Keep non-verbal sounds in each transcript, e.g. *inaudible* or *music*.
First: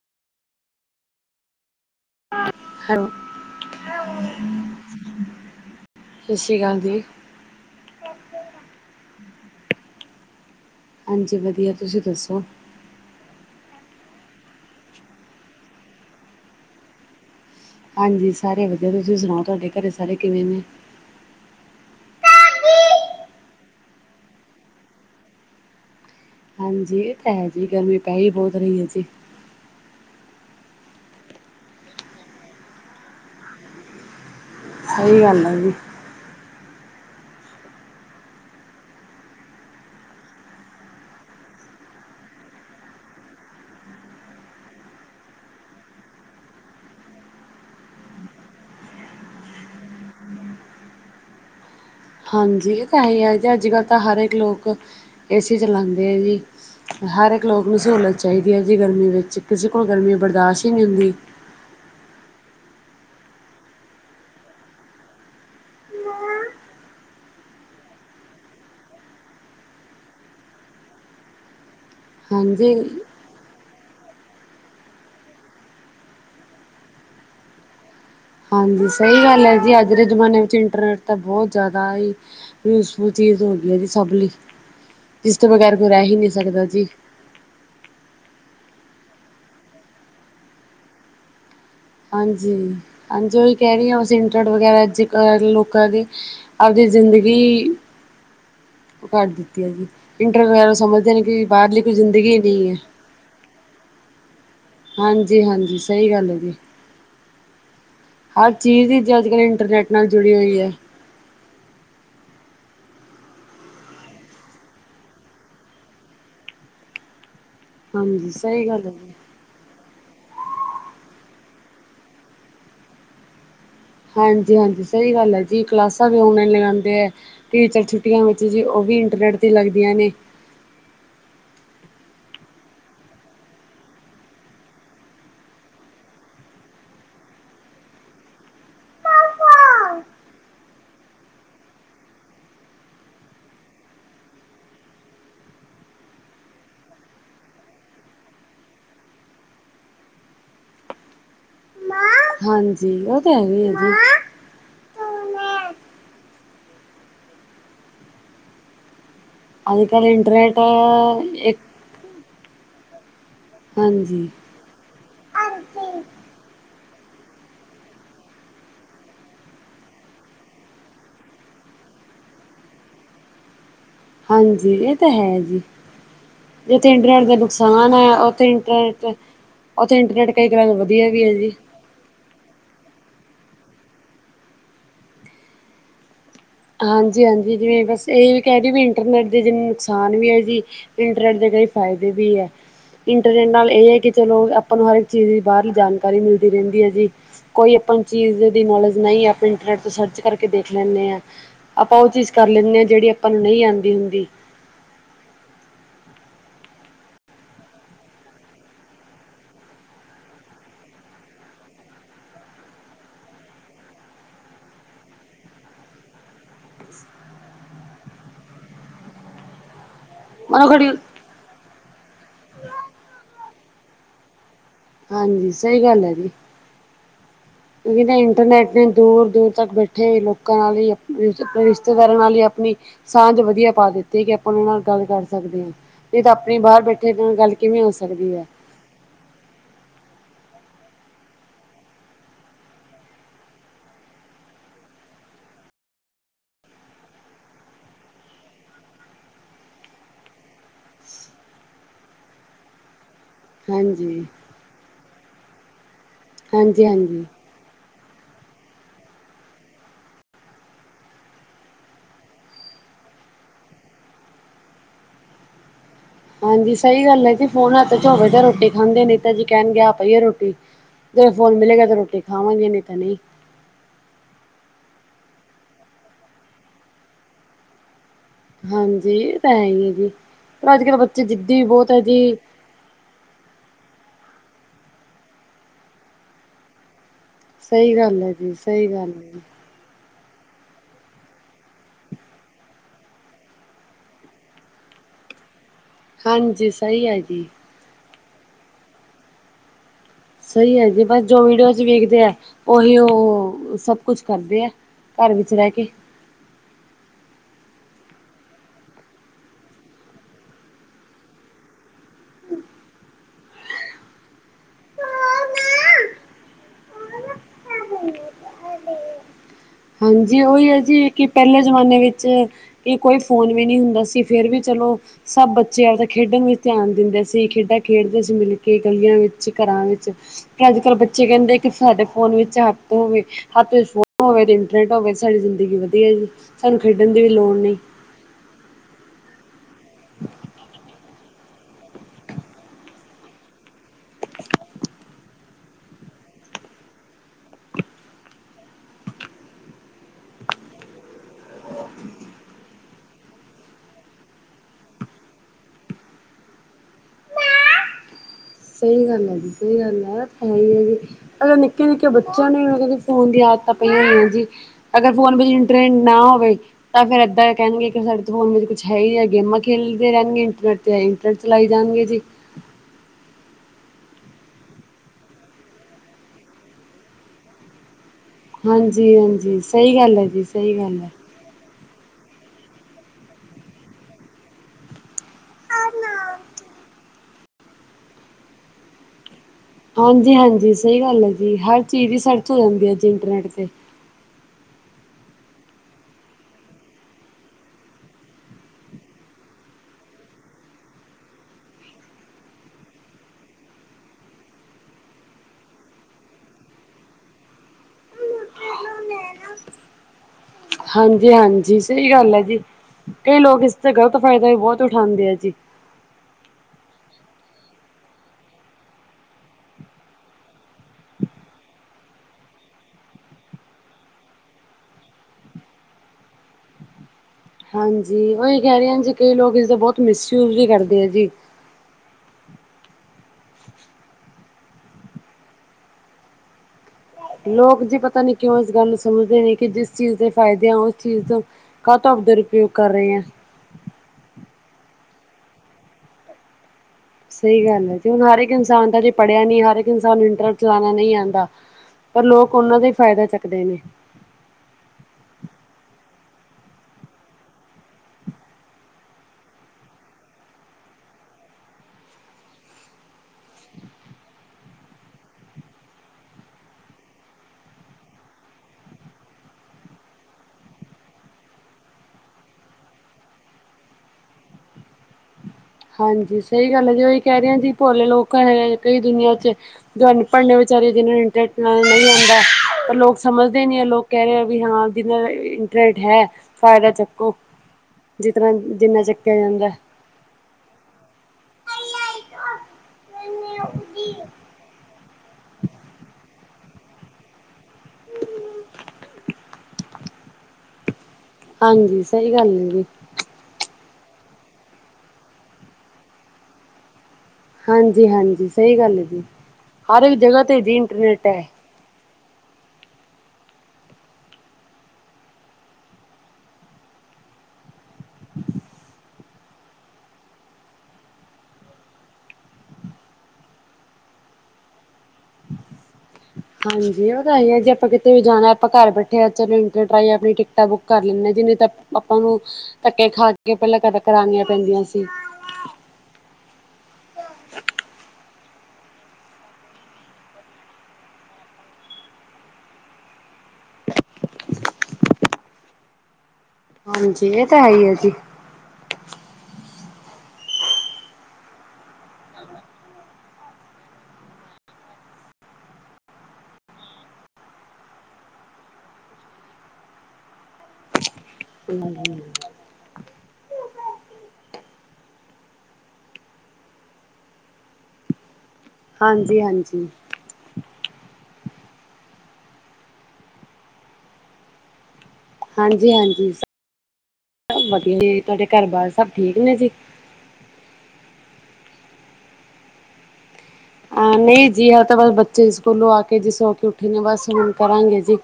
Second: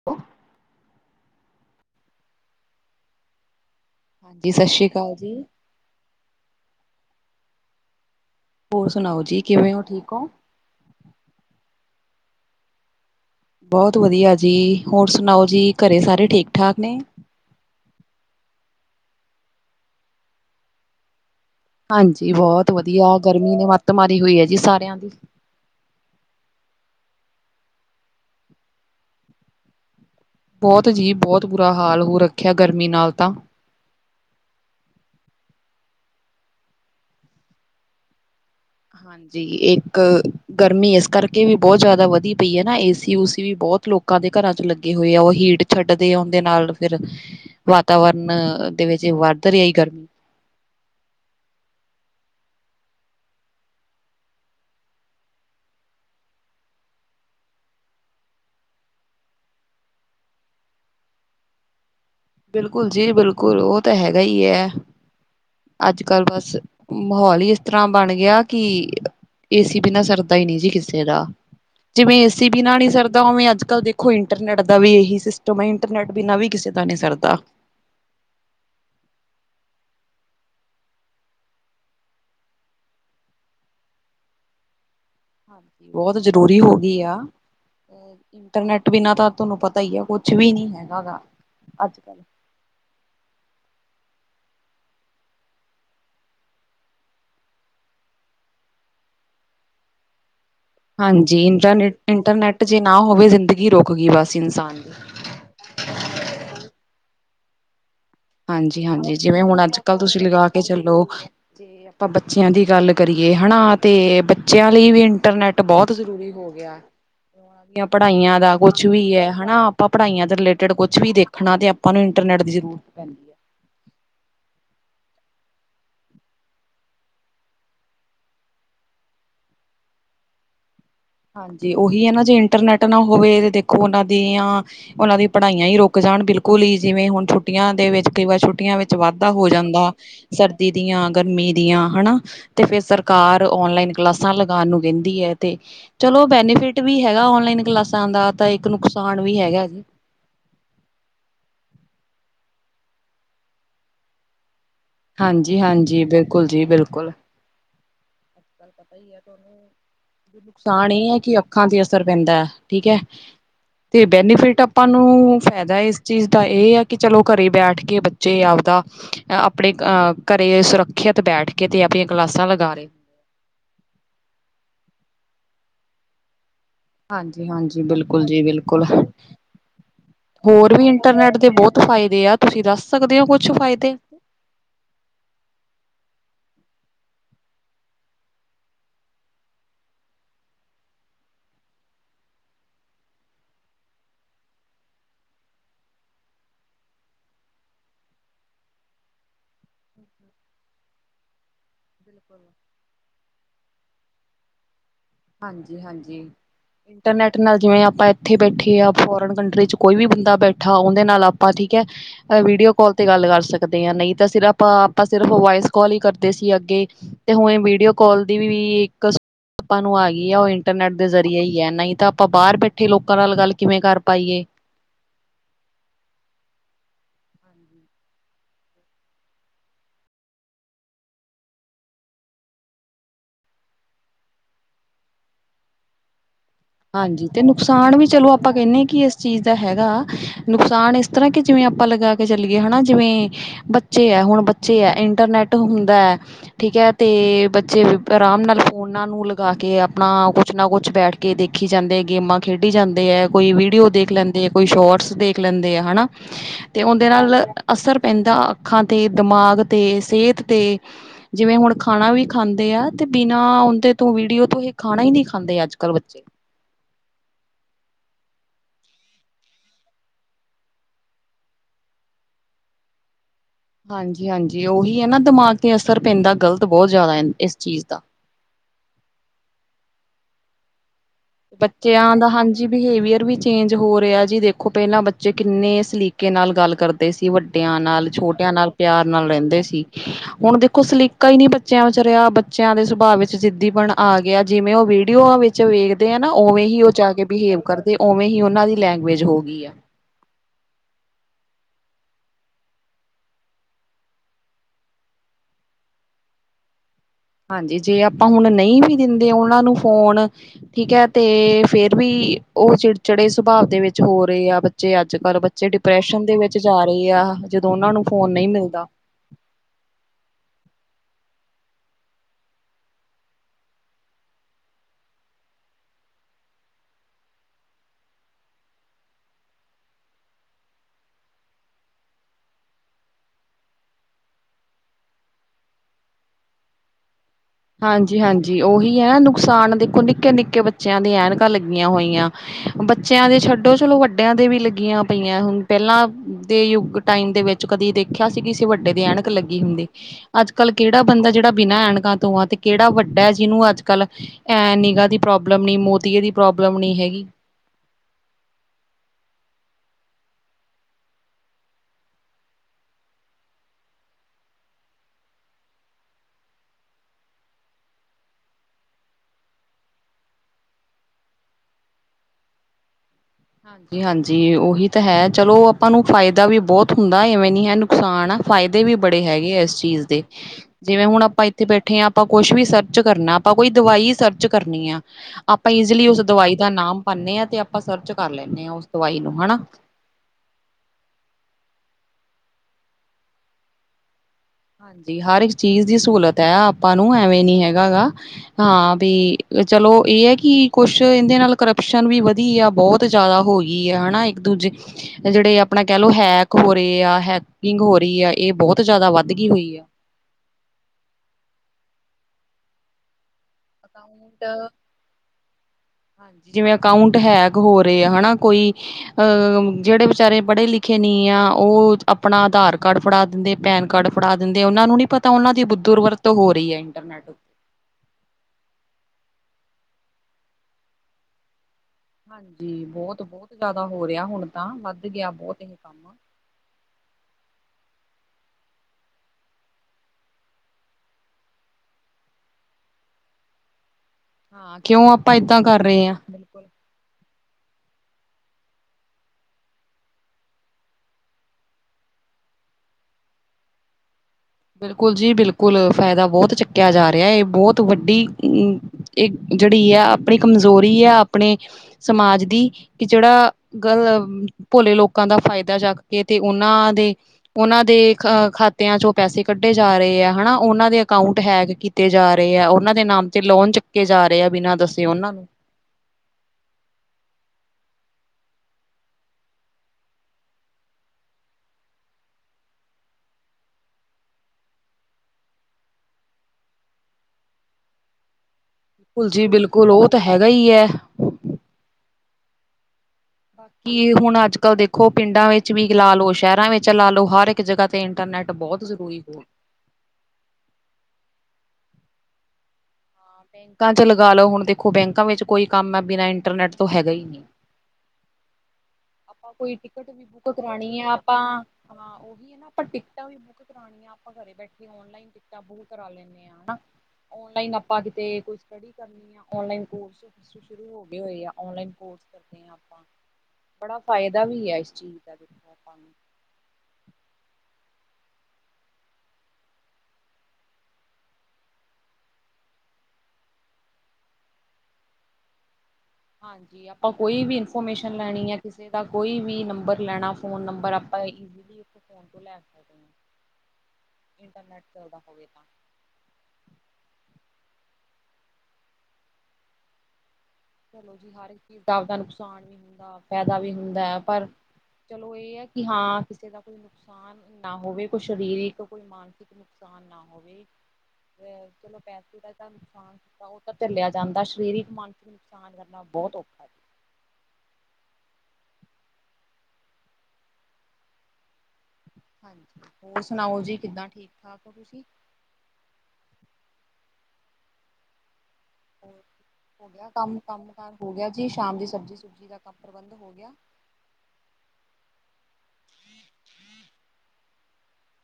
*unintelligible* Hello ਹਾਂਜੀ ਸਤਿ ਸ਼੍ਰੀ ਅਕਾਲ ਜੀ ਸਤਿ ਸ੍ਰੀ ਅਕਾਲ ਜੀ ਹੋਰ ਸੁਣਾਓ ਜੀ ਕਿਵੇਂ ਹੋ ਠੀਕ ਹੋ ਹਾਂਜੀ ਵਧੀਆ ਤੁਸੀਂ ਦੱਸੋ ਬਹੁਤ ਵਧੀਆ ਜੀ ਹੋਰ ਸੁਣਾਓ ਜੀ ਘਰੇ ਸਾਰੇ ਠੀਕ ਠਾਕ ਨੇ ਹਾਂਜੀ ਸਾਰੇ ਵਧੀਆ ਤੁਸੀਂ ਸੁਣਾਓ ਤੁਹਾਡੇ ਘਰੇ ਸਾਰੇ ਕਿਵੇਂ ਨੇ ਹਾਂਜੀ, ਬਹੁਤ ਵਧੀਆ ਗਰਮੀ ਨੇ ਮੱਤ ਮਾਰੀ ਹੋਈ ਹੈ ਜੀ ਸਾਰਿਆਂ ਦੀ। ਹਾਂਜੀ, ਇਹ ਤਾਂ ਹੈ ਜੀ ਗਰਮੀ ਪੈ ਹੀ ਬਹੁਤ ਰਹੀ ਐ ਜੀ। ਬਹੁਤ ਜੀ ਬਹੁਤ ਬੁਰਾ ਹਾਲ ਹੋ ਰੱਖਿਆ ਗਰਮੀ ਨਾਲ ਤਾਂ। ਸਹੀ ਗੱਲ ਆ ਜੀ। ਹਾਂਜੀ ਇੱਕ ਗਰਮੀ ਇਸ ਕਰਕੇ ਵੀ ਬਹੁਤ ਜ਼ਿਆਦਾ ਵਧੀ ਪਈ ਆ ਨਾ ਏਸੀ ਊਸੀ ਵੀ ਬਹੁਤ ਲੋਕਾਂ ਦੇ ਘਰਾਂ ਚ ਲੱਗੇ ਹੋਏ ਆ ਉਹ ਹੀਟ ਛੱਡਦੇ ਆ ਦੇ ਨਾਲ ਫਿਰ ਵਾਤਾਵਰਨ ਦੇ ਵਿੱਚ ਵੱਧ ਰਹੀ ਗਰਮੀ ਹਾਂਜੀ ਤਾਂ ਹੀ ਹੈ ਜੀ ਅੱਜ ਕੱਲ ਤਾਂ ਹਰੇਕ ਲੋਕ ਏਸੀ ਚਲਾਉਂਦੇ ਆ ਜੀ ਹਰ ਇੱਕ ਲੋਕ ਨੂੰ ਸਹੂਲਤ ਚਾਹੀਦੀ ਹੈ ਜੀ ਗਰਮੀ ਵਿੱਚ ਕਿਸੇ ਕੋਲ ਗਰਮੀ ਬਰਦਾਸ਼ਤ ਹੀ ਨਹੀਂ ਹੁੰਦੀ ਬਿਲਕੁਲ ਜੀ ਬਿਲਕੁਲ ਉਹ ਤਾਂ ਹੈਗਾ ਹੀ ਹੈ। ਅੱਜ ਕੱਲ ਬਸ ਮਾਹੌਲ ਹੀ ਇਸ ਤਰ੍ਹਾਂ ਬਣ ਗਿਆ ਕਿ ਏਸੀ ਬਿਨਾਂ ਸਰਦਾ ਹੀ ਨੀ ਜੀ ਕਿਸੇ ਦਾ ਜਿਵੇਂ ਏਸੀ ਹਾਂਜੀ ਬਿਨਾ ਨੀ ਸਰਦਾ। ਤਾਂ ਓਵੇ ਅੱਜ ਕੱਲ੍ਹ ਦੇਖੋ ਇੰਟਰਨੈੱਟ ਦਾ ਵੀ ਇਹੀ ਸਿਸਟਮ ਐ ਇੰਟਰਨੈਟ ਬਿਨਾਂ ਵੀ ਕਿਸੇ ਦਾ ਨੀ ਸਰਦਾ। ਹਾਂਜੀ, ਸਹੀ ਗੱਲ ਐ ਜੀ ਅੱਜ ਦੇ ਜ਼ਮਾਨੇ ਵਿੱਚ ਇੰਟਰਨੈੱਟ ਤਾਂ ਬਹੁਤ ਜ਼ਿਆਦਾ ਹੀ ਯੂਸਫੁਲ ਚੀਜ਼ ਹੋ ਗਈ ਐ ਜੀ ਸਭ ਲਈ ਜਿਸਦੇ ਬਗ਼ੈਰ ਕੋਈ ਹਾਂਜੀ ਰਹਿ ਹੀ ਬਹੁਤ ਨੀ ਜ਼ਰੂਰੀ ਸਕਦਾ ਹੋ ਜੀ। ਗਈ ਆ ਇੰਟਰਨੈਟ ਬਿਨਾਂ ਤਾਂ ਤੁਹਾਨੂੰ ਪਤਾ ਈ ਆ ਕੁਛ ਵੀ ਨੀ ਹੈਗਾ ਗਾ। ਅੱਜ ਕੱਲ ਹਾਂਜੀ ਹਾਂਜੀ, ਉਹੀ ਕਹਿ ਰਹੀ ਹਾਂ ਅਸੀਂ ਇੰਟਰਨੈਟ ਵਗੈਰਾ ਅੱਜਕੱਲ ਲੋਕਾਂ ਦੀ ਆਪਦੀ ਜ਼ਿੰਦਗੀ ਕੱਟ ਦਿੱਤੀ *unintelligible* ਸਮਝਦੇ ਨੇ ਕਿ ਬਾਹਰਲੀ ਕੋਈ ਜ਼ਿੰਦਗੀ ਨਹੀਂ ਐ। ਓਵੇਂ ਜ਼ਿੰਦਗੀ ਰੁਕ ਗਈ ਬਸ ਇਨਸਾਨ ਦੀ। ਹਾਂਜੀ ਹਾਂਜੀ, ਸਹੀ ਗੱਲ ਆ ਜੀ। ਹਰ ਹਾਂਜੀ ਚੀਜ਼ ਹੀ ਹਾਂਜੀ, ਕੱਲ੍ਹ ਜਿਵੇਂ ਹੁਣ ਅੱਜ ਇੰਟਰਨੈਟ ਕਲ ਨਾਲ ਤੁਸੀਂ ਜੁੜੀ ਲਗਾ ਹੋਈ ਕੇ ਹੈ। ਚਲੋ ਆਪਾਂ ਬੱਚਿਆਂ ਦੀ ਗੱਲ ਕਰੀਏ ਨਾ ਤੇ ਬੱਚਿਆਂ ਲਈ ਵੀ ਇੰਟਰਨੈਟ ਬਹੁਤ ਜ਼ਰੂਰੀ ਹੋ ਗਿਆ। ਉਹ ਦੀਆਂ ਹਾਂਜੀ ਪੜ੍ਹਾਈਆਂ ਦਾ ਸਹੀ ਕੁਛ ਗੱਲ ਹੈ ਜੀ ਵੀ ਐ। ਹਨਾ ਆਪਾਂ ਪੜ੍ਹਾਈਆਂ ਦੇ ਰਿਲੇਟਿਡ ਕੁਛ ਵੀ ਦੇਖਣਾ ਤੇ ਆਪਾਂ ਨੂੰ ਇੰਟਰਨੈਟ ਦੀ ਜ਼ਰੂਰਤ ਪੈਂਦੀ। ਹਾਂਜੀ ਹਾਂਜੀ, ਸਹੀ ਗੱਲ ਐ ਜੀ ਕਲਾਸਾਂ ਵੀ ਔਨਲਾਈਨ ਲਗਾਂਦੇ ਆ। ਟੀਚਰ ਛੁੱਟੀਆਂ ਵਿੱਚ ਜੀ ਉਹ ਵੀ ਇੰਟਰਨੈੱਟ 'ਤੇ ਲੱਗਦੀਆਂ ਨੇ। ਹਾਂਜੀ, ਉਹੀ ਆ ਨਾ ਜੀ ਜੇ ਇੰਟਰਨੈਟ ਨਾ ਹੋਵੇ ਦੇਖੋ ਉਹਨਾਂ ਦੀਆਂ ਉਹਨਾਂ ਦੀ ਪੜ੍ਹਾਈਆਂ ਹੀ ਰੁਕ ਜਾਣ ਬਿਲਕੁਲ ਹੀ ਜਿਵੇਂ ਹੁਣ ਛੁੱਟੀਆਂ ਦੇ ਵਿੱਚ ਕਈ ਵਾਰ ਛੁੱਟੀਆਂ ਵਿੱਚ ਵਾਧਾ ਹੋ ਜਾਂਦਾ। ਸਰਦੀ ਦੀਆਂ ਗਰਮੀ ਦੀਆਂ ਹਨਾ। ਤੇ ਫੇਰ ਸਰਕਾਰ ਓਨਲਾਈਨ ਕਲਾਸਾਂ ਲਗਾਣ ਨੂੰ ਕਹਿੰਦੀ ਐ ਤੇ। ਚਲੋ ਬੈਨੀਫਿਟ ਵੀ ਹੈਗਾ ਓਨਲਾਈਨ ਕਲਾਸਾਂ ਦਾ ਤਾਂ ਇੱਕ ਨੁਕਸਾਨ ਵੀ ਹੈਗਾ ਜੀ। ਹਾਂਜੀ, ਉਹ ਤਾਂ ਹੈਗੇ ਹੈਈ ਜੀ। ਹਾਂਜੀ ਹਾਂਜੀ, ਬਿਲਕੁਲ ਜੀ ਬਿਲਕੁਲ। ਅੱਜ ਕੱਲ੍ਹ ਇੰਟਰਨੈਟ ਨੁਕਸਾਨ ਏ ਆ ਕਿ ਇੱਕ ਅੱਖਾਂ ਤੇ ਅਸਰ ਪੈਂਦਾ। ਠੀਕ ਐ ਤੇ ਹਾਂਜੀ-ਹਾਂਜੀ ਬੈਨੀਫਿਟ ਆਪਾਂ ਨੂੰ ਫਾਇਦਾ ਇਸ ਚੀਜ਼ ਦਾ ਇਹ ਆ ਕਿ ਚਲੋ ਘਰੇ ਬੈਠ ਕੇ ਬੱਚੇ ਆਪਦਾ ਆਪਣੇ ਅ ਘਰੇ ਸੁਰੱਖਿਅਤ ਬੈਠ ਕੇ ਤੇ ਆਪਣੀ ਆਂ ਕਲਾਸਾਂ ਲਗਾ ਰਹੇ। ਹਾਂਜੀ, ਇਹ ਤਾਂ ਹੈ ਜੀ। ਜਿੱਥੇ ਇੰਟਰਨੈਟ ਦਾ ਹਾਂਜੀ-ਹਾਂਜੀ, ਨੁਕਸਾਨ ਐ ਬਿਲਕੁਲ ਜੀ ਉੱਥੇ ਬਿਲਕੁਲ ਇੰਟਰਨਟ ਉਥੇ ਇੰਟਰਨੈਟ ਕਈ ਤਰਾਂ ਦਾ ਹੋਰ ਵਧੀਆ ਵੀ। ਹੈ ਇੰਟਰਨੈਟ ਦੇ ਜੀ ਬਹੁਤ ਫਾਇਦੇ ਆ ਤੁਸੀਂ ਦੱਸ ਸਕਦੇ ਓ ਕੁਛ ਫ਼ਾਇਦੇ। ਹਾਂਜੀ ਹਾਂਜੀ, ਜਿਵੇਂ ਬਸ ਇਹ ਵੀ ਕਹਿ ਰਹੀ ਵੀ ਇੰਟਰਨੈੱਟ ਦੇ ਜਿੰਨੇ ਨੁਕਸਾਨ ਵੀ ਐ ਜੀ। ਇੰਟਰਨੈਟ ਦੇ ਕਈ ਫਾਇਦੇ ਵੀ ਐ। ਇੰਟਰਨੈਟ ਨਾਲ ਇਹ ਆ ਕਿ ਚਲੋ ਆਪਾਂ ਨੂੰ ਹਰ ਇੱਕ ਚੀਜ਼ ਦੀ ਬਾਹਰਲੀ ਜਾਣਕਾਰੀ ਮਿਲਦੀ ਰਹਿੰਦੀ ਆ ਜੀ। ਕੋਈ ਆਪਾਂ ਚੀਜ਼ ਦੀ ਨੌਲੇਜ ਨਹੀਂ ਆਪਾਂ ਇੰਟਰਨੈੱਟ ਤੋਂ ਸਰਚ ਕਰਕੇ ਦੇਖ ਲੈਂਦੇ ਆ। ਆਪਾਂ ਉਹ ਚੀਜ਼ ਕਰ ਲੈਂਦੇ ਆ ਜਿਹੜੀ ਆਪਾਂ ਨੂੰ ਨਹੀਂ ਆਂਦੀ ਹੁੰਦੀ। ਹਾਂਜੀ ਹਾਂਜੀ, ਇੰਟਰਨੈਟ ਨਾਲ ਜਿਵੇਂ ਆਪਾਂ ਇੱਥੇ ਬੈਠੇ ਆ ਫੋਰਨ ਕੰਟਰੀ ਚ ਕੋਈ ਵੀ ਬੰਦਾ ਬੈਠਾ ਉਹਦੇ ਨਾਲ ਆਪਾਂ ਠੀਕ ਐ। ਵੀਡੀਓ ਕਾਲ ਤੇ ਗੱਲ ਕਰ ਸਕਦੇ ਆ ਨਹੀਂ ਤਾਂ ਸਿਰਫ ਆਪਾਂ ਸਿਰਫ ਵੋਇਸ ਕਾਲ ਹੀ ਕਰਦੇ ਸੀ ਅੱਗੇ ਤੇ ਹੁਣ ਏ ਵੀਡੀਓ ਕਾਲ ਦੀ ਵੀ ਇੱਕ ਆਪਾਂ ਨੂੰ ਆ ਗਈ ਆ ਉਹ ਮਨੋ ਖੜੀ ਇੰਟਰਨੈਟ ਦੇ ਜ਼ਰੀਏ ਈ ਆ ਨਹੀਂ ਤਾਂ ਆਪਾਂ ਬਾਹਰ ਬੈਠੇ ਲੋਕਾਂ ਨਾਲ ਗੱਲ ਕਿਵੇਂ ਕਰ ਪਾਈਏ। ਹਾਂਜੀ, ਸਹੀ ਗੱਲ ਐ ਜੀ। ਕਿਉਂਕਿ ਇੰਟਰਨੈੱਟ ਨੇ ਦੂਰ ਦੂਰ ਤੱਕ ਬੈਠੇ ਲੋਕਾਂ ਨਾਲ ਹੀ ਰਿਸ਼ਤੇਦਾਰਾਂ ਨਾਲ ਹੀ ਆਪਣੀ ਸਾਂਝ ਵਧੀਆ ਪਾ ਦਿੱਤੀ ਕਿ ਆਪਾਂ ਉਹਨਾਂ ਨਾਲ ਗੱਲ ਕਰ ਸਕਦੇ ਆ। ਇਹ ਤਾਂ ਆਪਣੀ ਬਾਹਰ ਹਾਂਜੀ ਤੇ ਨੁਕਸਾਨ ਵੀ ਚਲੋ ਸਕਦੀ ਹੈ ਆਪਾਂ ਕਹਿੰਦੇ ਹਾਂ ਕਿ ਇਸ ਚੀਜ਼ ਦਾ ਹੈਗਾ ਨੁਕਸਾਨ ਇਸ ਤਰ੍ਹਾਂ ਕਿ ਜਿਵੇਂ ਆਪਾਂ ਲਗਾ ਕੇ ਚੱਲਏ ਹਨਾ ਜਿਵੇਂ ਬੱਚੇ ਹੈ ਹੁਣ ਬੱਚੇ ਹੈ ਇੰਟਰਨੈਟ ਹੁੰਦਾ ਹੈ ਠੀਕ ਹੈ ਅਤੇ ਬੱਚੇ ਆਰਾਮ ਨਾਲ ਫੋਨਾਂ ਨੂੰ ਲਗਾ ਕੇ ਆਪਣਾ ਕੁਛ ਨਾ ਕੁਛ ਬੈਠ ਕੇ ਕੇ ਦੇਖੀ ਜਾਂਦੇ ਹੈ ਗੇਮਾਂ ਖੇਡੀ ਜਾਂਦੇ ਹੈ ਕੋਈ ਵੀਡੀਓ ਦੇਖ ਹਾਂਜੀ। ਲੈਂਦੇ ਆ ਕੋਈ ਸ਼ੋਰਟਸ ਦੇਖ ਲੈਂਦੇ ਆ ਹੈਨਾ ਤੇ ਉਹਦੇ ਹਾਂਜੀ-ਹਾਂਜੀ, ਹਾਂਜੀ ਨਾਲ ਅਸਰ ਪੈਂਦਾ ਅੱਖਾਂ ਤੇ ਦਿਮਾਗ ਤੇ ਸਿਹਤ ਤੇ ਜਿਵੇਂ ਹੁਣ ਖਾਣਾ ਵੀ ਖਾਂਦੇ ਆ ਤੇ ਬਿਨਾਂ ਉਹਦੇ ਤੋਂ ਵੀਡੀਓ ਤੋਂ ਇਹ ਖਾਣਾ ਹੀ ਨਹੀਂੀ ਖਾਂਦੇ ਅੱਜ ਕੱਲ ਬੱਚੇ ਹਾਂਜੀ ਸਹੀ ਗੱਲ ਹੈ ਜੀ ਫੋਨ ਹੱਥ ਚ ਹੋਵੇ ਤਾਂ ਰੋਟੀ ਖਾਂਦੇ ਨੀ ਤਾਂ ਜੀ ਕਹਿਣ ਗਿਆ ਪਈਏ ਰੋਟੀ ਜੈ ਫੋਨ ਮਿਲੇਗਾ ਤਾਂ ਰੋਟੀ ਖਾਵਾਂਗੇ ਨਹੀਂ ਤਾਂ ਨਹੀਂ ਹਾਂਜੀ ਹਾਂਜੀ ਉਹੀ ਹੈ ਨਾ ਦਿਮਾਗ ਤੇ ਅਸਰ ਪੈਂਦਾ ਗ਼ਲਤ ਬਹੁਤ ਜ਼ਿਆਦਾ ਇਸ ਚੀਜ਼ ਦਾ ਹਾਂਜੀ ਇਹ ਤਾਂ ਹੈ ਹੀ ਹੈ ਜੀ ਪਰ ਅੱਜ ਕੱਲ ਬੱਚੇ ਜਿੱਦੀ ਬਹੁਤ ਹੈ ਬੱਚਿਆਂ ਦਾ ਹਾਂਜੀ ਜੀ ਬਿਹੇਵੀਅਰ ਵੀ ਚੇਂਜ ਹੋ ਰਿਹਾ ਜੀ ਦੇਖੋ ਪਹਿਲਾਂ ਬੱਚੇ ਕਿੰਨੇ ਸਲੀਕੇ ਨਾਲ ਗੱਲ ਕਰਦੇ ਸੀੱ ਵੱਡੀਆਂ ਸਹੀ ਨਾਲ ਗੱਲ ਹੈ ਛੋਟਿਆਂ ਜੀ ਨਾਲ ਸਹੀ ਪਿਆਰ ਗੱਲ ਨਾਲ ਹੈ। ਰਹਿੰਦੇ ਸੀ ਹੁਣ ਦੇਖੋ ਸਲੀਕਾ ਹੀ ਨੀ ਬੱਚਿਆਂ ਵਿਚ ਰਿਹਾ ਬੱਚਿਆਂ ਦੇ ਸੁਭਾਅ ਵਿੱਚ ਜਿੱਦੀ ਬਣ ਆ ਗਿਆ ਜਿਵੇਂ ਉਹ ਵੀਡੀਓ ਵਿੱਚ ਵੇਖਦੇ ਆ ਨਾ ਉਵੇਂ ਹਾਂਜੀ ਹੀ ਉਹ ਸਹੀ ਜਾ ਹੈ ਕੇ ਜੀ। ਬਿਹੇਵ ਕਰਦੇ ਤੇ ਉਵੇਂ ਹੀ ਉਹਨਾਂ ਦੀ ਲੈਂਗੁਏਜ ਹੋ ਗਈ ਆ ਸਹੀ ਹੈ ਜੀ ਬਸ ਜੋ ਵੀਡੀਓ ਚ ਵੇਖਦੇ ਆ ਉਹੀ ਉਹ ਸਭ ਕੁਛ ਕਰਦੇ ਆ ਘਰ ਵਿੱਚ ਰਹਿ ਕੇ ਹਾਂਜੀ ਜੇ ਆਪਾਂ ਹੁਣ ਨਹੀਂ ਵੀ ਦਿੰਦੇ ਉਹਨਾਂ ਨੂੰ ਫੋਨ ਠੀਕ ਹੈ ਤੇ ਫੇਰ ਵੀ ਉਹ ਚਿੜਚਿੜੇ ਸੁਭਾਅ ਦੇ ਵਿੱਚ ਹੋ ਰਹੇ ਆ ਜੇ ਅੱਜ ਕੱਲ੍ਹ ਬੱਚੇ ਡਿਪਰੈਸ਼ਨ ਦੇ ਵਿੱਚ ਜਾ ਰਹੇ ਆ ਜਦੋਂ ਉਹਨਾਂ ਨੂੰ ਫੋਨ ਨਹੀਂ ਮਿਲਦਾ ਹਾਂਜੀ ਉਹੀ ਹੈ ਜੀ ਕਿ ਪਹਿਲੇ ਜ਼ਮਾਨੇ ਵਿੱਚ ਕਿ ਕੋਈ ਫੋਨ ਵੀ ਨਹੀਂ ਹੁੰਦਾ ਸੀ ਫੇਿਰ ਵੀ ਚਲੋ ਸਭ ਬੱਚੇ ਆਪ ਤਾਂ ਖੇਡਣ ਵਿੱਚ ਧਿਆਨ ਦਿੰਦੇ ਸੀ ਖੇਡਾਂ ਖੇਡਦੇ ਸੀ ਮਿਲ ਕੇ ਗਲੀਆਂ ਵਿੱਚ ਘਰਾਂ ਵਿੱਚ ਪਰ ਅੱਜ ਕੱਲ੍ਹ ਬੱਚੇ ਕਹਿੰਦੇ ਕਿ ਸਾਡੇ ਫੋਨ ਵਿੱਚ ਹੱਥ ਹੋਵੇ ਹੱਥ ਵਿੱਚ ਫੋਨ ਹੋਵੇ ਟਰੇਂਡ ਹੋਵੇ ਸਾਡੀ ਜ਼ਿੰਦਗੀ ਵਧੀਆ ਜੀ ਸਾਨੂੰ ਖੇਡਣ ਦੀ ਵੀ ਲੋੜ ਨਹੀਂ ਹਾਂਜੀ ਹਾਂਜੀ ਉਹੀ ਹੈ ਨੁਕਸਾਨ ਦੇਖੋ ਨਿੱਕੇ ਨਿੱਕੇ ਬੱਚਿਆਂ ਦੇ ਐਨਕਾਂ ਲੱਗੀਆਂ ਹੋਈਆਂ ਬੱਚਿਆਂ ਦੇ ਛੱਡੋ ਚਲੋ ਵੱਡਿਆਂ ਦੇ ਵੀ ਲੱਗੀਆਂ ਪਈਆਂ ਹੁਣ ਪਹਿਲਾਂ ਦੇ ਯੁੱਗ ਟਾਈਮ ਦੇ ਵਿੱਚ ਕਦੀ ਦੇਖਿਆ ਸੀ ਕਿ ਕਿਸੇ ਵੱਡੇ ਦੀ ਐਨਕ ਲੱਗੀ ਹੁੰਦੀ ਅੱਜ ਕੱਲ੍ਹ ਕਿਹੜਾ ਬੰਦਾ ਜਿਹੜਾ ਬਿਨਾਂ ਐਨਕਾਂ ਤੋਂ ਆ ਤੇ ਕਿਹੜਾ ਵੱਡਾ ਜਿਹਨੂੰ ਅੱਜ ਕੱਲ ਐ ਨਿਗਾਾ ਦੀ ਪ੍ਰੋਬਲਮ ਨੀ ਮੋਤੀਏ ਦੀ ਪ੍ਰੋਬਲਮ ਨੀ ਹੈਗੀ ਸਹੀ ਗੱਲ ਹੈ ਜੀ ਸਹੀ ਗੱਲ ਹੈ ਹੈ ਜ ਅਹ ਨਿਕੇ ਨਿੱਕੇ ਬੱਚਿਆਂ ਨੂੰ ਵੀ ਮੈਂ ਕਦੇ ਫੋਨ ਦੀ ਆਦਤਾਂ ਪਈਆਂ ਹੋੁੰਦੀਆਂ ਜੀ ਅਗਰ ਫੋਨ ਵਿੱਚ ਇੰਟਰੈਂਟ ਨਾ ਹੋਵੇ ਤਾਂ ਫੇਿਰ ਇੱਦਾਂ ਕਹਿਣਗੇ ਕਿ ਸਾਡੇ ਫੋਨ ਵਿੱਚ ਕੁਛ ਹੈ ਹੀ ਹੈ ਗੇਮਾਂ ਖੇਡਦੇ ਰਹਿਣਗੇ ਇੰਟਰਨੈਟ ਤੇ ਇੰਟਰ ਚਲਾਈ ਜਾਣਗੇ ਜੀ ਹਾਂਜੀ ਹਾਂਜੀ ਉਹੀ ਤਾਂ ਹੈ ਚਲੋ ਆਪਾਂ ਨੂੰ ਫਾਇਦਾ ਵੀ ਬਹੁਤ ਹੁੰਦਾ ਇਵੇਂ ਨੀ ਹੈ ਨੁਕਸਾਨ ਫਾਇਦੇ ਵੀ ਹਾਂਜੀ ਬੜੇ ਹੈਗੇ ਹਾਂਜੀ ਆ ਇਸ ਸਹੀ ਚੀਜ਼ ਗੱਲ ਦੇ ਹੈ ਜੀ ਸਹੀ ਗੱਲ ਜਿਵੇਂ ਹੈ ਹੁਣ ਆਪਾਂ ਤੇ ਬੈਠੇ ਹਾਂ ਆਪਾਂ ਕੁਛ ਵੀ ਸਰਚ ਕਰਨਾ ਆਪਾਂ ਕੋਈ ਦਵਾਈ ਸਰਚ ਕਰਨੀ ਆ ਆਪਾਂ ਈਜ਼ਲੀ ਉਸ ਦਵਾਈ ਦਾ ਨਾਮ ਪਾਨਦੇ ਹਾਂ ਤੇ ਆਪਾਂ ਸਰਚ ਕਰ ਲੈਂਦੇ ਹਾਂ ਉਸ ਦਵਾਈ ਨੂੰ ਹੈਾ ਹਾਂਜੀ ਹਾਂਜੀ ਸਹੀ ਗੱਲ ਹੈ ਜੀ ਹਰ ਚੀਜ਼ ਦੀ ਸਰਚ ਹੋ ਜਾਂਦੀ ਹੈੱ ਜੀ ਇੰਟਰਨੈੱਟ 'ਤੇ ਹਾਂਜੀ ਹਰ ਇੱਕ ਚੀਜ਼ ਦੀ ਸਹੂਲਤ ਹੈ ਆਪਾਂ ਨੂੰ ਐਵੇਂ ਨੀ ਹੈਗਾ ਗਾ ਹਾਂ ਵੀ ਚਲੋ ਇਹ ਹੈ ਕਿ ਕੁਛ ਇਹਦੇ ਨਾਲ ਕਰਪਸ਼ਨ ਵੀ ਵਧੀ ਆ ਬਹੁਤ ਜ਼ਿਆਦਾ ਹੋ ਗਈ ਹੈ ਹਨਾ ਇੱਕ ਦੂਜੇ ਇਹ ਜਿਹੜੇ ਆਪਣਾ ਕਹਿ ਲੋ ਹੈਕ ਹੋ ਰਹੇ ਆ ਹੈਕਿੰਗ ਹੋ ਰਹੀ ਆ ਇਹ ਬਹੁਤ ਜਿਆਦਾ ਵੱਧ ਗਈ ਹੋਈ ਆ ਹਾਂਜੀ-ਹਾਂਜੀ, ਸਹੀ ਗੱਲ ਹੈ ਜੀ ਕਈ ਲੋਕ ਇਸ ਤੇ ਗ਼ਲਤ ਫਾਇਦਾ ਵੀ ਅਕਾਊਂਟ ਬਹੁਤ ਉਠਾਉਂਦੇ ਆ ਜੀ। ਹਾਂਜੀ, ਜਿਵੇਂ ਅਕਾਉਂਟ ਹੈਗ ਹੋ ਰਹੇ ਆ ਹਨਾ, ਕੋਈ ਅਹ ਜਿਹੜੇ ਵਿਚਾਰੇ ਪੜ੍ਹੇ ਲਿਖੇ ਨਹੀਂ, ਆ ਉਹ ਆਪਣਾ ਆਧਾਰ ਕਾਰਡ ਫੜਾ ਦਿੰਦੇ ਪੈਨ ਕੜ ਫੜਾ ਦਿੰਦੇ ਆ, ਉਹਨਾਂ ਨੂੰ ਨੀ ਪਤਾ ਉਹਨਾਂ ਦੀ ਦੁਰਵਰਤ ਹੋ ਰਹੀ ਹੈ, ਇੰਟਰਨੈਟ ਹਾਂਜੀ, ਉਹੀ ਕਹਿ ਰਹੀ ਆ ਜੀ ਕਈ ਲੋਕ ਇਸਦਾ ਬਹੁਤ ਮਿਸਯੂਜ ਵੀ ਕਰਦੇ ਆ ਜੀ। ਹਾਂਜੀ ਬਹੁਤ ਬਹੁਤ ਜ਼ਿਆਦਾ ਹੋ ਰਿਹਾ ਹੁਣ ਤਾਂ ਵੱਧ ਗਿਆ ਬਹੁਤ ਇਹ ਕੰਮ ਲੋਕ ਜੀ ਪਤਾ ਨਹੀਂ ਕਿਉਂ ਇਸ ਗੱਲ ਨੂੰ ਸਮਝਦੇ ਨੇ ਕਿ ਜਿਸ ਚੀਜ਼ ਦੇ ਫਾਇਦੇ ਆ ਉਸ ਚੀਜ਼ ਤੋਂ ਗਲਤ ਦਰ ਉਪਯੋਗ ਕਰ ਰਹੇ ਆਂ। ਹਾਂ ਕਿਉਂ ਆਪਾਂ ਏਦਾਂ ਕਰ ਰਹੇ ਹਾਂ। ਬਿਲਕੁਲ ਸਹੀ ਗੱਲ ਹੈ, ਤੇ ਹੁਣ ਹਰ ਇੱਕ ਇਨਸਾਨ ਦਾ ਜੇ ਪੜ੍ਹਿਆ ਨਹੀਂ ਹਰ ਇੱਕ ਇਨਸਾਨ ਇੰਟਰਸਟ ਚਲਾਉਣਾ ਨਹੀਂ ਆਉਂਦਾ। ਪਰ ਲੋਕ ਉਹਨਾਂ ਦਾ ਹੀ ਫਾਇਦਾ ਚੁੱਕਦੇ ਨੇ, ਬਿਲਕੁਲ ਜੀ ਬਿਲਕੁਲ ਫਾਇਦਾ ਬਹੁਤ ਚੱਕਿਆ ਜਾ ਰਿਹਾ, ਇਹ ਬਹੁਤ ਵੱਡੀ ਇਹ ਜਿਹੜੀ ਹੈ, ਆਪਣੀ ਕਮਜ਼ੋਰੀ ਹੈ, ਆਪਣੇ ਸਮਾਜ ਦੀ ਕਿ ਜਿਹੜਾ ਗਲ ਭੋਲੇ ਲੋਕਾਂ ਦਾ ਫਾਇਦਾ ਚੱਕ ਕੇ ਤੇ ਉਹਨਾਂ ਦੇ ਉਹਨਾਂ ਦੇ ਅ ਖਾਤਿਆਂ ਚੋਂ, ਪੈਸੇ ਕੱਢੇ ਜਾ ਰਹੇ ਆ ਹਨਾ, ਉਹਨਾਂ ਦੇ ਅਕਾਊਂਟ ਹੈਕ ਕੀਤੇ ਜਾ ਰਹੇ ਆ, ਉਹਨਾਂ ਦੇ ਨਾਮ ਤੇ ਲੋਨ ਕੇ ਜਾ ਰਹੇ ਆ, ਬਿਨਾਂ ਦੱਸਿਓ ਉਹਨਾਂ ਨੂੰ ਹਾਂਜੀ ਸਹੀ ਗੱਲ ਹੈ, ਜੀ ਉਹੀ ਕਹਿ ਰਹੇ ਜੀ ਭੋਲੇ ਲੋਕ ਹੈਗੇ ਕਈ ਦੁਨੀਆਂ ਚ ਸਾਨੂੰ ਪੜ੍ਹਨੇ ਵਿਚਾਰੇ ਜਿਨ ਨੂੰ ਇੰਟਰਟ ਨਹੀਂ ਆਉਂਦਾ, ਪਰ ਲੋਕ ਸਮਝਦੇ ਨੀ ਹੈ ਲੋਕ ਕਹਿ ਰਹਾ ਵੀ ਹਾਂ ਜਿੰਨਾ ਇੰਟਰਸਟ ਹੈ, ਫਾਇਦਾ ਚੱਕੋ ਜਿਸ ਤਰ੍ਹਾਂ ਜਿੰਨਾ ਬਿਲਕੁਲ ਚੱਕਿਆ ਜੀ ਜਾਂਦਾ ਬਿਲਕੁਲ ਉਹ ਤਾਂ ਹੈਗਾ ਹੀ ਹੈ। ਬਾਕੀ ਹੁਣ ਅੱਜ-ਕੱਲ੍ਹ ਦੇਖੋ ਦੇਖੋ ਪਿੰਡਾਂ ਵਿੱਚ ਵੀ ਲਾ ਲਓ, ਸ਼ਹਿਰਾਂ ਵਿੱਚ ਲਾਲੋ ਹਰ ਇੱਕ ਜਗ੍ਹਾ ਤੇ ਇੰਟਰਨੈਟ ਬਹੁਤ ਜ਼ਰੂਰੀ ਹੋ ਹਾਂਜੀ, ਸਹੀ ਗੱਲ ਹੈ ਜੀ। ਹਾਂ ਬੈਂਕਾਂ ਚ ਲਗਾ ਲਓ, ਹੁਣ ਦੇਖੋ ਬੈਂਕਾਂ ਵਿੱਚ ਕੋਈ ਕੰਮ ਹੈ, ਬਿਨਾਂ ਇੰਟਰਨੈਟ ਤੋਂ ਹੈਗਾ ਹੀ ਨਹੀਂ ਹਾਂਜੀ-ਹਾਂਜੀ, ਸਹੀ ਗੱਲ ਹੈ, ਜੀ ਆਪਾਂ ਕੋਈ ਹਰ ਟਿਕਟ ਇੱਕ ਵੀ ਜਗ੍ਹਾ ਬੁੱਕ ਤੇ ਜੀ ਕਰਾਣੀ ਇੰਟਰਨੈਟ ਹੈ। *unintelligible* ਆਪਾਂ ਘਰੇ ਬੈਠੇ ਔਨਲਾਈਨ ਟਿਕਟਾਂ ਬੁੱਕ ਕਰਾ ਲੈਂਦੇ ਹਾਂ, ਔਨਲਾਈਨ ਆਪਾਂ ਕਿਤੇ ਕੋਈ ਸਟੱਡੀ ਕਰਨੀ ਆ ਔਨਲਾਈਨ ਕੋਰਸ ਸ਼ੁਰੂ ਹੋ ਗਏ ਹੋਏ ਆ ਔਨਲਾਈਨ ਕੋਰਸ ਕਰਦੇ ਹਾਂ ਆਪਾਂ, ਬੜਾ ਫਾਇਦਾ ਵੀ ਆ ਇਸ ਚੀਜ਼ ਦਾ ਦੇਖੋ ਆਪਾਂ ਨੂੰ ਹਾਂਜੀ ਉਹ ਤਾਂ ਹੈ ਜੀ, ਆਪਾਂ ਕਿਤੇ ਵੀ ਜਾਣਾ ਆਪਾਂ ਘਰ ਬੈਠੇ ਚਲੋ ਇੰਟਰਨੈਟ ਆਈ ਆਪਣੀ ਟਿਕਟਾਂ ਬੁੱਕ ਕਰ ਲੈਂਦੇ ਹਾਂ, ਜਿੰਨੇ ਤਾਂ ਆਪਾਂ ਆਪਾ ਨੂੰ ਧੱਕੇ ਖਾ ਕੇ ਪਹਿਲਾਂ ਕਰ ਕਰਉਣੀਆਂ ਪੈਂਦੀਆਂ ਸੀ। ਹਾਂਜੀ, ਆਪਾਂ ਕੋਈ ਵੀ ਇਨਫੋਰਮੇਸ਼ਨ ਲੈਣੀ ਐ, ਜਾਂ ਕਿਸੇ ਦਾ ਕੋਈ ਵੀ ਨੰਬਰ ਲੈਣਾ ਫੋਨ ਨੰਬਰ ਆਪਾਂ ਫੋਨ ਤੋਂ ਲੈ ਸਕਦੇ ਆ, ਇੰਟਰਨੈਟ ਚੱਲਦਾ ਹੋਵੇ ਤਾਂ ਹਾਂਜੀ ਇਹ ਤਾਂ ਹੈ ਹੀ ਹੈ ਜੀ, *unintelligible* ਫਾਇਦਾ ਵੀ ਹੁੰਦਾ ਹੈ, ਪਰ ਚਲੋ ਇਹ ਹੈ, ਕਿ ਹਾਂ ਕਿਸੇ ਦਾ ਕੋਈ ਨੁ ਨੁਕਸਾਨ ਨਾ ਹੋਵੇ, ਕੋਈ ਸਰੀਰਕ ਕੋਈ ਮਾਨਸਿਕ ਨੁਕਸਾਨ ਨਾ ਹੋਵੇ। ਚਲੋ, ਪੈਸੇ ਦਾ ਨੁਕਸਾਨ ਉਹ ਤਾਂ ਲਿਆ, ਜਾਂਦਾ ਸਰੀਰਕ ਮਸ ਕਰਨਾ ਬਹੁਤ ਔਖਾ, ਹਾਂਜੀ-ਹਾਂਜੀ, ਹਾਂਜੀ, ਹੋਰ ਸੁਣਾਓ ਜੀ ਕਿੱਦਾਂ? ਠੀਕ ਠਾਕ ਹੋ ਤੁਸੀਂ? ਹਾਂਜੀ-ਹਾਂਜੀ, ਵਧੀਆ ਜੀ ਤੁਹਾਡੇ ਘਰ ਬਰ ਸਭ ਠੀਕ ਨੇ ਜੀ? ਕੰਮ-ਕੰਮ ਕਾਰ ਹੋ ਗਿਆ, ਜੀ ਸ਼ਾਮ ਦੀ ਸਬਜ਼ੀ ਸੁਬਜੀ ਦਾ ਕੰਮ ਪ੍ਰਬੰਧ ਹੋ ਗਿਆ। ਅਹ ਨਹੀਂ ਜੀ ਆ ਤਾਂ ਬਸ ਬੱਚੇ ਸਕੂਲੋਂ ਆ ਕੇ ਜੀ ਸੋ ਕੇ ਉੱਠੇ ਨੇ ਬਸ ਹੁਣ ਕਰਾਂਗੇ ਜੀ।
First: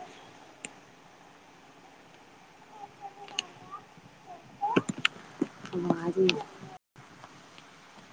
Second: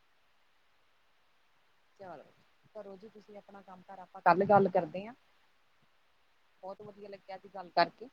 ਜੀ ਤੁਸੀਂ ਆਪਣਾ ਕੰਮ ਕਾਰ ਆਪਾਂ ਕੱਲ ਗੱਲ ਕਰਦੇ ਆ, ਜੀ। ਬਹੁਤ ਵਧੀਆ ਲੱਗਿਆ ਸੀ ਗੱਲ ਕਰਕੇ,